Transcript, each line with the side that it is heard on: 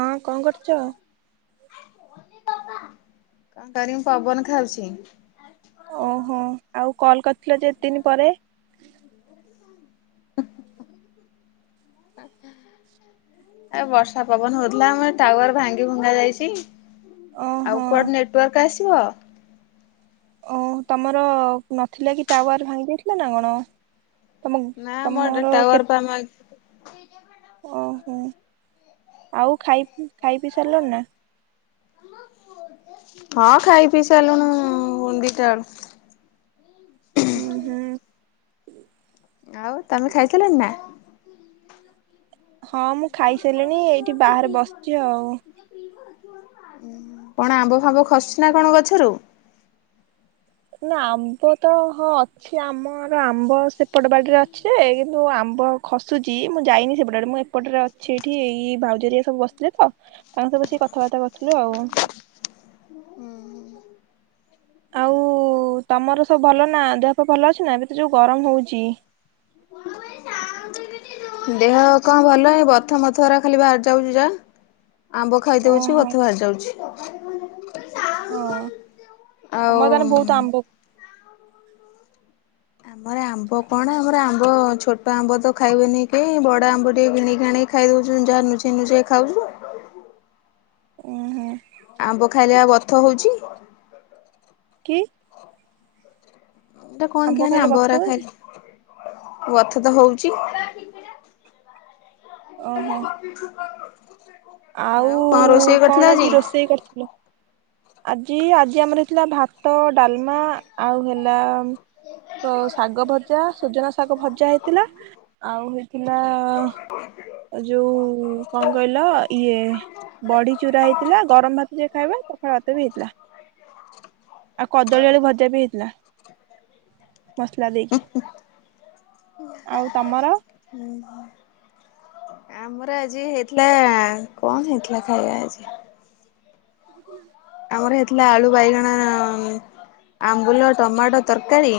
right: ହଁ କଣ କରୁଛ?
left: କଣ କରିବି ପବନ ଖାଉଛି।
right: ଆଥିଲ ଯେତିନି ପରେ।
left: ଏ ବର୍ଷା ପବନ ହଉଥିଲା ଆମେ ଟାୱାର ଭାଙ୍ଗି ଭୁଙ୍ଗା ଯାଇଛି। ଆଉ
right: ଓହୋ।
left: କୁଆଡ ନେଟୱାର୍କ ଆସି [unintelligible]
right: ଓ ତମର ନଥିଲା କି ଟାୱାର ଭାଙ୍ଗି ଦେଇାଇଥିଲା ନା କଣ? ତମ
left: ନା ମୋଟେ
right: ତମର କେ
left: ଟୱର ପା ମା
right: ହଁ ଆଉ ଖାଇ ଖାଇ ପିଇ ସାରିଲ ନା।
left: ହଁ ଖାଇ ପିଇ ସାରିଲୁଣି ଦିଟାବେଳୁ।
right: ଉ ହୁଁ।
left: ଆଉ ତମେ ଖାଇସାରିଲଣି ନା।
right: ହଁ ମୁଁ ଖାଇ ହେଲେଣି ଏଇଠି ବାହାରେ ବସିଛି ଆଉ।
left: କଣ ଆମ୍ବ ଫାମ୍ବ ଖସୁଛି ନା କଣ ଗଛରୁ।
right: ନା ଆମ୍ବ ତ ହଁ ଅଛି ଆମର ଆମ୍ବ ସେପଟ ବାଡ଼ିରେ ଅଛିଯେ କିନ୍ତୁ ଆମ୍ବ ଖସୁଚି ମୁଁ ଯାଇନି ସେପଟ ଆଡେ ମୁଁ ଏପଟରେ ଅଛି ଏଇଠି ଏଇ ଭାଉଜରିଆ ସବୁ ବସିଥିଲେ ତ ତାଙ୍କ ସ ବସିକି କଥାବାର୍ତ୍ତା କରୁଥୁଲୁ ଆଉ। ଆଉ ତମର ସବୁ ଭଲ ନା ଦେହପା ଭଲ ଅଛି ନା ଏବେ ତ ଯୋଉ ଗରମ ହଉଚି।
left: ଦେହ କଣ ଭଲ ବଥ ମଥରା ଖାଲି ଭାହାରି ଯାଉଚି ଯା। ଆମ୍ବ ଖାଇଦଉଚି
right: ଓହୋ
left: ବଥ ବାହାରି ଯାଉଛି। [unintelligible]
right: ହଁ ତମର ତାହେନେ ବହୁତ
left: ଆଉ
right: ଆମ୍ବ।
left: ଆମର ଆମ୍ବ କଣ ଆମର ଆମ୍ବ ଛୋଟ ଆମ୍ବ ତ ଖାଇବେନି କେହି ବଡ ଆମ୍ବ ଟିକେ କିଣି ଆଣିକି ଖାଇ ଦଉଛନ୍ତି ଯାହା ନୁଚେଇ ନୁଚାଇକି ଖାଉଚୁ।
right: ଉଁ ହୁଁ
left: ଆମ୍ବ ଖାଇଲେ ପା ବଥ ହଉଚି।
right: କି?
left: ଏଟା କଣ
right: ଆମ୍ବ
left: କେୟାଣି
right: ଖାଇଲେ ବଥା
left: ଆମ୍ବରା
right: ହୁଏ କି?
left: ଖାଇଲେ ବାଥ ତ ହଉଚି।
right: ଓହୋ
left: [inaudible]
right: ଆଉ କଣ ଆଜି ରୋଷେଇ କରିଥିଲ। ଆଜି ଆଜି ଆମର ହେଇଥିଲା ଭାତ ଡାଲମା ଆଉ ହେଲା ଶାଗ ଭଜା ସୁଜନା ଶାଗ ଭଜା ହେଇଥିଲା। ଆଉ ହେ ଥିଲା ଯଉ କଣ କହିଲ ଇଏ ବଡି ଚୁରା ହେଇଥିଲା ଗରମ ଭାତ ଯେ ଖାଇବ। ହଁ ଭାତ ବି ହେଇଥିଲା ଆଉ କଦଳୀ ଆଳୁ ଭଜା ବି ହେଇଥିଲା। ମସଲା ଦେଇକି ଆଉ ତମର?
left: ଆମର ଆଜି ହେଇଥିଲା କଣ ହେଇଥିଲା ଖାଇବା ଆଜି? ଆମର ହେଥିଲା ଆଳୁ ବାଇଗଣ ଆମ୍ବୁଲ ଟମାଟୋ ତରକାରୀ।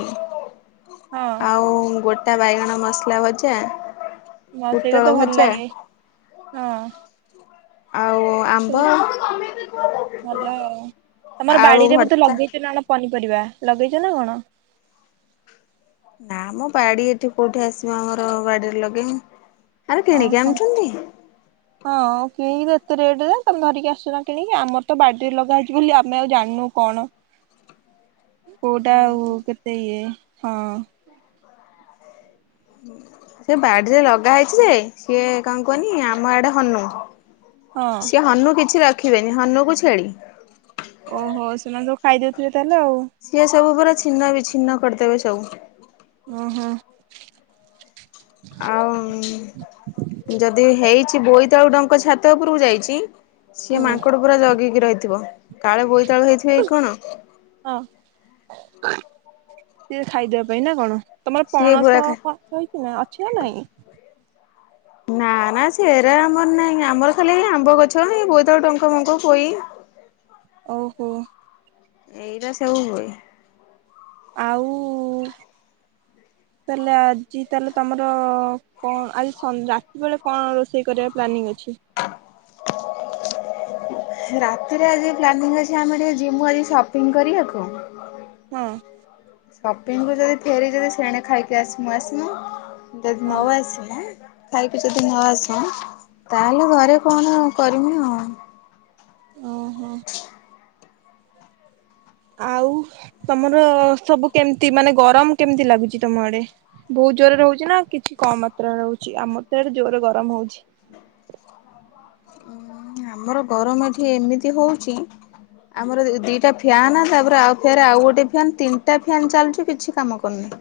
right: ହଁ
left: ଆଉ ଗୋ ଟା ବାଇଗଣ ମସଲା ଭଜା।
right: ହ ସେଇଟା
left: ପୋଟଳ
right: ତ ଭଲ
left: ଭଜା
right: ଲାଗେ ହଁ।
left: ଆଉ ଆମ୍ବ
right: ହୁଁ ଭଲ ଆଉ ତମର
left: ଆଳୁ
right: ବାଡିରେ ବୋଧେ
left: ଭର୍ତ୍ତା
right: ଲଗେଇଚ ନା ପନି ପାରିବା ଲଗେଇଚ ନା କଣ?
left: ନା ମ ବାଡି ଏଠି କୋଉଠି ଆସିବା ଆମର ବାଡିରେ ଲଗେଇ ମୁଁ
right: ଓହୋ ହଁ କିଣିକି ଏତେ ରେଟ ରେ। ତମେ ଧରିକି ଆସୁନ କିଣିକି ଆମର ତ ବାଡିରେ ଲଗା ହେଇଚି ବୋଲି ଆମେ ଆଉ ଜାଣିନୁ କଣ? କୋଉଟା ଆଉ କେତେ ଇଏ ହଁ।
left: ସେ ବାଡିରେ ଲଗା ହେଇଚି ଯେ ସିଏ କଣ କୁହନି ଆମ ଆଡେ ହନୁ।
right: ହଁ
left: ସେ ହନୁ କିଛି ର ରଖିବେନି ହନୁକୁ ଛେଳି।
right: ଓହୋ ସେମାନେ ଯୋଉ ଖାଇଦଉଥିବେ ତାହେଲେ ଆଉ।
left: ସିଏ ସବୁ ପୁରା ଛିନ୍ନ ବିଛିନ୍ନ କରିଦେବେ ସବୁ।
right: ଓ ହୋ।
left: ଆଉ ଯଦି ହେଇଛି କି ବୋଇତାଳୁ ଡଙ୍କ ଛାତ ଉପରକୁ ଯାଇଛି ସିଏ
right: ହୁଁ
left: ମାଙ୍କଡ ପୁରା ଜଗିକି ରହିଥିବ। କାଳେ ବୋଇତାଳୁ ହେଇଥିବ ଏ କଣ?
right: ସେଏ ଖାଇଦବା ପାଇଁ ନା କଣ? ତମର
left: ସିଏ ପୁରା
right: ପଣସ
left: ଖା
right: ପଣସ ହେଇଛି ନାଇଁ ଅଛି ନା ନାଇଁ।
left: ନା ନା ସେହରା ଆମର ନାହିଁ ଆମର ଖାଲି ଆମ୍ବ ଗଛ ଏ ବୋଇତାଳୁ ଡଙ୍କ ଫଙ୍କ ପୋଇ
right: ଓହୋ।
left: ଏଇଟା ସବୁ ହୁଏ।
right: ଆଉ ତାହେଲେ ଆଜି ତାହେଲେ ତମର କଣ ଆଜି ରାତି ବେଳେ କଣ ରୋଷେଇ କରିବା ପ୍ଲାନିଂ ଅଛି?
left: ରାତିରେ ଆଜି ପ୍ଲାନି ଅଛି ଆମେ ଟିକେ ଜିମୁ ଆଜି ସପିଂ କରିବାକୁ।
right: ହଁ।
left: ସପିଙ୍ଗୁ ଯଦି ଫେରି ଯଦି ସେଣେ ଖାଇକି ଆସ ମୁୁ ଆସମୁ। ଯଦି
right: ଓ
left: ନ ଆସିମୁ ଖାଇକି ଯଦି ନ ଆସଉ ତାହେଲେ ଘରେ କଣ କରିମି ଆଉ।
right: ଓହୋ
left: [inaudible]
right: ଆଉ ତମର ସବୁ କେମତି ମାନେ ଗରମ କେମିତି ଲାଗୁଛି ତମ ଆଡେ? ବହୁତ ଜୋରରେ ରହୁଛି ନା କିଛି କମ ମାତ୍ରାରେ ରହୁଛି ଆମର ତ ଏଡେ ଜୋରରେ ଗରମ ହଉଛି।
left: ଆମର ଗରମ ଏଠି ଏମିତି ହଉଛି ଆମର ଦିଟା ଫ୍ୟାନ ତାପରେ ଆଉ ଫେରେ ଆଉ ଗୋଟେ ଫାନ ତିନିଟା ଫାନ ଚାଲୁଛି କିଛି କାମ କରୁନି।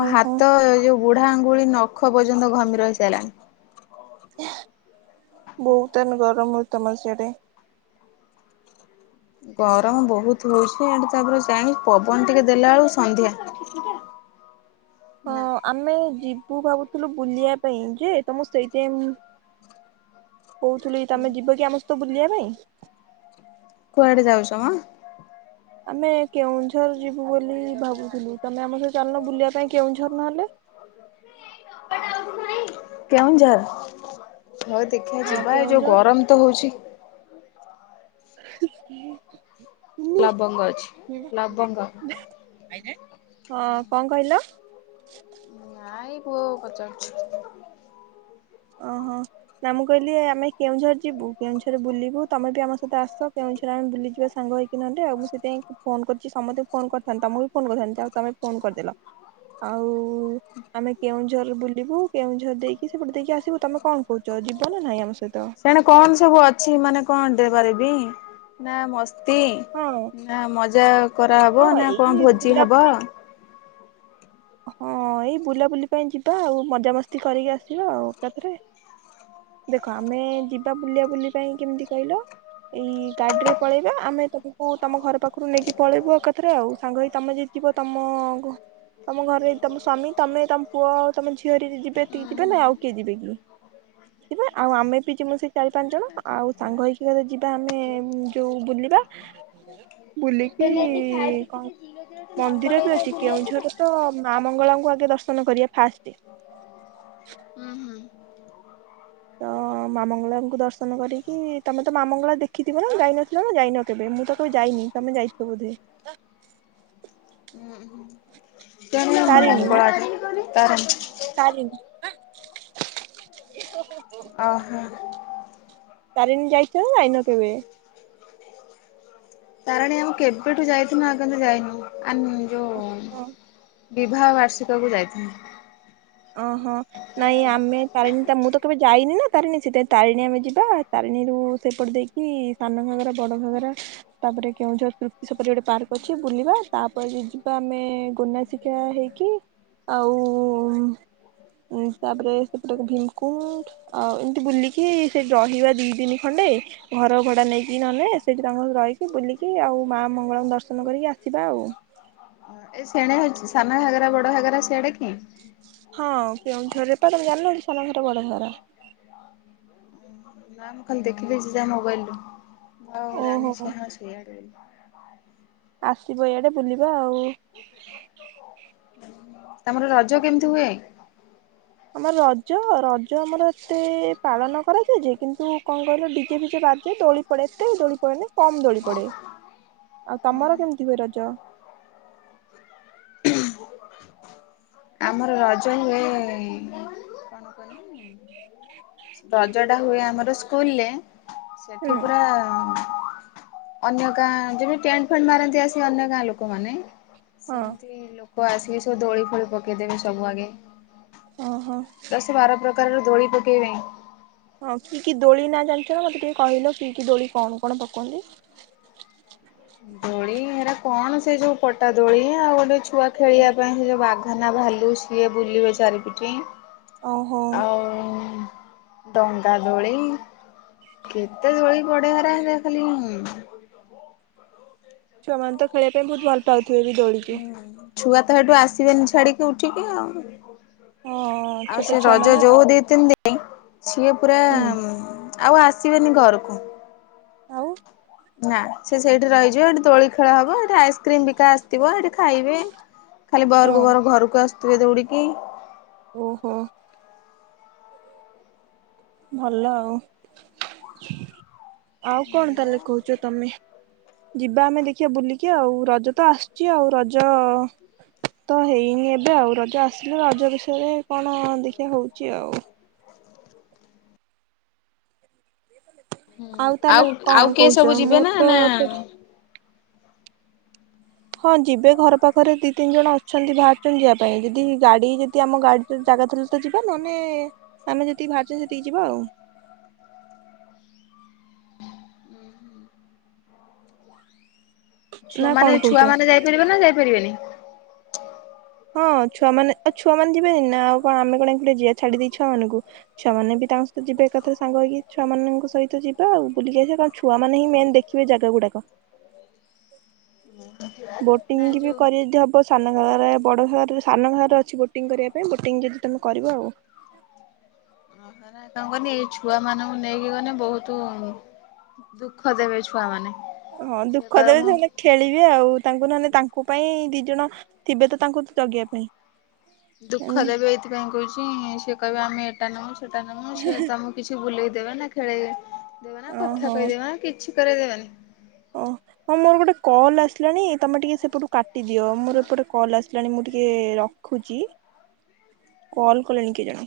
left: ମୋ
right: ଓହୋ
left: ହାତ ଯୋଉଡ ବୁଢା ଆଙ୍ଗୁଳି ନଖ ପର୍ଯ୍ୟନ୍ତ ଘମିର ହେଇସାରିଲାଣି।
right: [inaudible] ବହୁତ ଟାଇମ୍ ଗରମ ଅଛି। ତମଲ ସେଟେ
left: ଗରମ ବହୁତ ହଉଛି ଏଠି ତାପରେ ଜା ପବନ ଟିକେ ଦେଲା ବେଳକୁ ସନ୍ଧ୍ୟା।
right: ହଁ
left: ନା
right: ଆମେ ଜି ତୁ ଭାବୁଥିଲୁ ବୁଲିବା ପାଇଁ ଯେ ତମ ସେଇଥି କହୁଥିଲୁ ତମେ ଯିବ କି ଆମସ୍ତ ବୁଲିଆ ପାଇଁ ।
left: କୁଆଡେ ଯାଉଛ ଆଁ?
right: ଆମେ କେଉଁଝର ଯିବୁ ବୋଲି ଭାବୁଥିଲୁ। ତମେ ଆମ ସହି ଚାଲନ ବୁଲିବା ପାଇଁ କେଉଁଝର ନହେଲେ।
left: କେଉଁଝର? ହଁ ଦେଖିବାଆ
right: ହଁ
left: ଯିବା ଏ ଯୋଉ
right: କେଉଁଝର
left: ଗରମ ତ ହଉଛି।
right: ହଁ।
left: ଲବଙ୍ଗ ଅଛି ଲବଙ୍ଗ।
right: ହଁ କଣ କହିଲ? [inaudible]
left: ଭାଇ ପୁଅ ପଚା
right: ଓହୋ ନା ମୁଁ କହିଲି ଆମେ କେଉଁଝର ଯିବୁ କେଉଁଝର ବୁଲିବୁ ତମେ ବି ଆମ ସେତ ଆସ କେଉଁଝର ଆମେବୁଲିଯିବା ସାଙ୍ଗ ହୋଇକି ନହେ ଆକୁ ସେଥିପାଇଁ ଫୋନ କରିୁଛି ସମସ୍ତେ ଫୋନ କରିଥାନ୍ତି ତମ ବି ଫୋ କରିଥାନ୍ତି ଆଉ ତମେ ଫୋନ କରିଦେଲ ଆଉ ଆମେ କେଉଁଝ ଝର ବୁଲିବୁ କେଉଁ ଝର ଦେଇକି ସେପଟେକ ଆସ ତମେ କଣ କହୁଛ ଯିବ ନାଇଁ ଆମ ସ
left: ସେଣେ କଣ ସବୁ ଅଛି ମାନେ କଣ ଦେବା ଦେବୀ ନା ମ ଇତି
right: ହଁ
left: ନା ମଜା କରାହବ
right: ହଁ
left: ନା କଣ
right: ଏଇ
left: ଭୋଜି ହବ?
right: ବୁଲାବୁଲି ହଁ ଏଇ ବୁଲାବୁଲି ପାଇଁ ଯିବା ଆଉ ମଜାମସ୍ତି କରିକି ଆସିବା ଆଉ ଏକାଥରେ ଦେଖ ଆମେ ଯିବା ବୁଲିିବା ବୁଲି ପାଇଁ କେମିତି କହିଲ ଏଇ ଗାଡିରେ ପଳେଇବା ଆମେ ତମକୁ ତମ ଘର ପାଖରୁ ନେଇକି ପଳେଇବୁ ଏକାଥରେ ଆଉ ସାଙ୍ଗ ହେଇ ତମେ ଯଦି ଯିବ ତମ ତମ ଘରେ ତମ ସ୍ୱାମୀ ତମେ ତମ ପୁଅ ତମେ ଝିଅ ହେରିକା ଯଦି ଯିବେ ଏତିକି ଯିବେ ନା ଆଉ କିଏ ଯିବେ କି ଯିବା ଆଉ ଆମେ ବି ଯିମୁ ସେଇ ଚାରି ପାଞ୍ଚ ଜଣ ଆଉ ସାଙ୍ଗ ହେଇକିନା ତ ଯିବା ଆମେ ଯୋଉ ବୁଲିବା ବୁଲିକି କଣ ମନ୍ଦିର ବି ଅଛି କେଉଁଝର ତ ମା ମଙ୍ଗଳାଙ୍କୁ ଆଗେ ଦର୍ଶନ କରିବା ଫାଷ୍ଟ ତ ମା ମଙ୍ଗଳାଙ୍କୁ ଦର୍ଶନ ନ କରିକି ତମେ ତ ମଙ୍ଗଳା ଦେଖିଥିବ ନା ଯାଇନଥିଲ ନା ଯାଇନ କେବେ ମୁଁ ତ କେବେ ଯାଇନି ତମେ ଯାଇଥିବ ବୋଧେ
left: କେଜାଣି
right: ତାରିଣୀ ମ
left: ମଙ୍ଗଳା ଯୋଉ ତାର
right: ତାରିଣୀ। [unintelligible]
left: ଓହୋ।
right: ତାରିଣୀ ଯାଇଛ ନା ଯାଇନ କେବେ?
left: ତାରିଣୀ ଆମେ କେବେଠୁ ଯାଇଥିଲୁ ଆଉ କିନ୍ତୁ ଯାଇନି। ଆନି ଯୋଉ ବିବାହ ବାର୍ଷିକକୁ ଯାଇଥିଲି।
right: ଓହୋ ନାଇଁ ଆମେ ତାରିଣୀ ତା ମୁଁ ତ କେବେ ଯାଇନି ନା ତାରିଣୀ ସେଥିପାଇଁ ତାରିଣୀ ଆମେ ଯିବା ତାରିଣୀରୁ ସେପଟେ ଦେଇକି ସାନ ଘାଗରା ବଡ଼ ଘାଗରା ତାପରେ କେଉଁଝର ତୃପ୍ତି ସେପଟେ ଗୋଟେ ପାର୍କ ଅଛି ବୁଲିବା ତାପରେ ଯିବା ଆମେ ଗୋନାସିକା ହେଇକି ଆଉ ଉ ତାପରେ ସେପଟେ ଭୀମକୁଣ୍ଡ ଆଉ ଏମିତି ବୁଲିକି ସେଠି ରହିବା ଦି ଦିନ ଖଣ୍ଡେ ଘର ଭଡା ନେଇକି ନହେଲେ ସେଠି ତାଙ୍କ ସ ରହିକି ବୁଲିକି ଆଉ ମା ମଙ୍ଗଳାଙ୍କୁ ଦର୍ଶନ କରିକି ଆସିବା ଆଉ ।
left: ଏଇ ସେଣେ ହଉଛି ସାନ ଘାଗରା ବଡ ଘାଗରା ସିଆଡେ କି?
right: ହଁ କେଉଁଝରରେ ପା ତମେ ଜାଣିନ କି ସାନ ଘାଗରା ବଡ ଘାଗରା।
left: ନାଁ ମୁଁ ଖାଲି ଦେଖି ଦେଇଛି ଯାହା ମୋବାଇଲ୍ ରେ ହଉ ମୁଁ ଜାଣିନି
right: ଓହୋ
left: ସେସବୁ ସିଆଡେ ବୋଲି।
right: ଆସିବ ଏଇଆଡେ ବୁଲିବା ଆଉ।
left: ତମର ରଜ କେମିତି ହୁଏ?
right: ଆମର ରଜ ରଜ ଆମର ଏତେ ପାଳନ କରାଯାଏ ଯେ କିନ୍ତୁ କଣ କହିଲ କି କିଛି ରାଜ ଦୋଳି ପଡେ ଏତେ ଦୋଳି ପଡେନି କମ ଦୋଳି ପଡେ ଆଉ ତମର କେମିତି ହୁଏ ରଜ। [inaudible]
left: [inaudible] ଆମର ରଜ ହୁଏ ରଜଟା ହୁଏ [unintelligible] ସେଠି
right: ହୁଁ।
left: ପୁରା ଅନ୍ୟ ଗାଁ ଯଦି ଟେଣ୍ଟ ଫେଣ୍ଟ ମାରନ୍ତି ଆସି ଅନ୍ୟ ଗାଁ ଲୋକମାନେ
right: ହଁ
left: ସେମିତି ଲୋକ କ ଆସିକି ସବୁ ଦୋଳି ଫୋଳି ପକେଇଦେବି ସବୁ ଆଗେ
right: ଓହୋ।
left: [inaudible] ଦଶ ବାର ପ୍ର ତାହେଲେ ଦୋଳି [unintelligible]
right: ହଁ କି କି ଦୋଳି ନା ଜାଣିଛ ନା ମତେ ଟିକେ କହିଲ କି କି ଦୋଳି କଣ କଣ ପକୁଅନ୍ତି। [inaudible]
left: ଦୋଳି ହେରା କଣ ସେ ସବୁ ପଟା ଦୋଳି ଆଉ ଗୋଟେ ଛୁଆ ଖେଳିବା ପାଇଁ ସେ ଯୋଉ ବା କାହିଁକିନା ଭାଲୁ ସିଏ ବୁଲିବେ ଚାରିପଟେ
right: ଓ ହୋ।
left: ଡଙ୍ଗା ଦୋଳି କେତେ ଦୋଳି ପଡେହେରା ହେରିଖାଲିି
right: ଛୁଆମାନ ତ ଖେଳିବା ପାଇଁ ବହୁତ ଭଲ ପାଉ ଖେଳି ଦୋଳିକି
left: ଛୁଆ ତ ହେଟୁ ଆସିବେନି ଛାଡିକି ଉଠିକି ଆଉ।
right: ହଁ
left: [inaudible] ଆଉ
right: ଛୋଟ
left: ସେ
right: ଛୁଆ
left: ରଜ
right: ମାନେ ତ
left: ଯୋଉ ଦି ତିନି ଦିନି ସିଏ ପୁରା
right: ହୁଁ
left: ଆଉ ଆସିବେନି ଘରକୁ।
right: ଆଉ
left: ନା ସେ ସେଇଠି ରହିଯିବ ଏଠି ଦୋଳି ଖେଳ ହବ ଏଠି ଆଇସ୍କ୍ରିମ ବିକା ଆସିଥିବ ଏଠି ଖାଇବେ। ଖାଲି
right: ହଁ
left: ବହରକୁ ବହର ଘରକୁ ଆସୁ ଯିବେ ଦୌଡିକି
right: ଓହୋ। ଭଲ ଆଉ [inaudible] ଆଉ କଣ
left: ଏଇଆ
right: ତାହେଲେ କହୁଛ ତମେ ଯିବା ଆମେ ଦେଖିବା ବୁଲିକି ଆଉ ରଜ ତ ଆସୁଛି। ଆଉ ରଜ ତ ହେଇନି ଏବେ ଆଉ ରଜ ଆସିଲେ ରଜ ବିଷୟରେ କଣ ଦେଖିବା ହଉଛି ଆଉ। ତାହେଲେ
left: ଆଉ ଆଉ
right: କଣ
left: କିଏ
right: କହୁଛ
left: ସବୁ ଯିବେ
right: ମୁଁ
left: ନା
right: ତ
left: ନା
right: ଏପଟେ ହଁ ଯିବେ ଘର ପାଖରେ ଦି ତିନି ଜଣ ଅଛନ୍ତି। ବାହାରୁଛନ୍ତିଛନ୍ତି ଯିବା ପାଇଁ ଯଦି ଗାଡି ଯଦି ଆମ ଗାଡି ଜାଗା ଥିଲେ ତ ଯିବା। ନହେଲେ ଆମେ ଯେତିକି ବାହାରୁଛ ସେତିକି ଯିବା ଆଉ। [inaudible]
left: ଛୁଆ
right: ନା କଣ
left: ମାନେ ଛୁଆ
right: କହୁଛ
left: ମାନେ ଯାଇପାରିବେ ନା ଯାଇପାରିବେନି।
right: ହଁ ଛୁଆମାନେ ଆଉ ଛୁଆ ମାନ ଯିବେନି ନା ଆଉ କଣ ଆମେ କଣ ଗୋଟେ ଯିବା। ଛାଡିଦେଇ ଛୁଆମାନାନଙ୍କୁ ଛୁଆମାନେେ ବି ତାଙ୍କ ସହିତ ଯିବେ ଏକଥା ସାଙ୍ଗ ହେଇକି ଛୁଆମାନାନଙ୍କ ସହିତ ଯିବା। ଆଉ ବୁଲିକି ଆସିବା କଣ ଛୁଆ ମ ହିଁ ମେନ୍ ଦେଖିବେ ଜାଗା ଗୁଡାକ।
left: ନା
right: ବୋଟିଂ
left: ଏ
right: ବି
left: ଯୋଉ
right: କରି ଯଦି ହବ ସାନ ଘାଗରା ବଡ ଘଗରା ସାନ ଘାଗରାରେ ଅଛି ବୋଟିଂ କରିବା ପାଇଁ। ବୋଟିଂ ଯଦି ତମେ କରିବ ଆଉ।
left: କଣ କନି ଏଇ ଛୁଆ ମାନଙ୍କୁ ନେଇକି ଗଲେ। ବହୁତ ଦୁଃଖ ଦେବେ ଛୁଆ ମାନେ
right: ହଁ
left: ସିଏ
right: ଦୁଃଖ
left: କହିବେ
right: ଦେବ
left: ମୁଁ
right: ସେମାନେ ଖେଳିବେ ଆଉ ତାଙ୍କ ନହଲେ ତାଙ୍କ ପାଇଁ ଦି ଜଣ ଥିବେ ତ ତାଙ୍କୁ ଜଗିବାଇ ପାଇଁ।
left: ଦୁଃଖ
right: ଏମିତି
left: ଦେବ ଏଇଥିପାଇଁ କହୁଚି ସେ ବି ଆମେ ଏଟା ନ ସେଟା ନ ମୁଁ ସିଏ ତ ମୁଁ କିଛି ବୁଲେଇ ଦେବେ ନା ଖେଳେ ଦେବ ନା
right: ଓହୋ
left: କଥା କହିଦେବ ନା କିଛି କରେଇ ଦେବେନି।
right: ଓ ହଁ ମୋର ଗୋଟେ କଲ୍ ଆସିଲାଣି ତମେ ଟିକେ ସେପଟୁ କାଟି ଟି ଦି ମୋର ଏପଟେ କଲ୍ ଆସି ହେଲାଣି ମୁଁ ଟିକେ ରଖୁଚି। [inaudible] କଲ୍ କଲେଣି କିଏ ଜଣେ।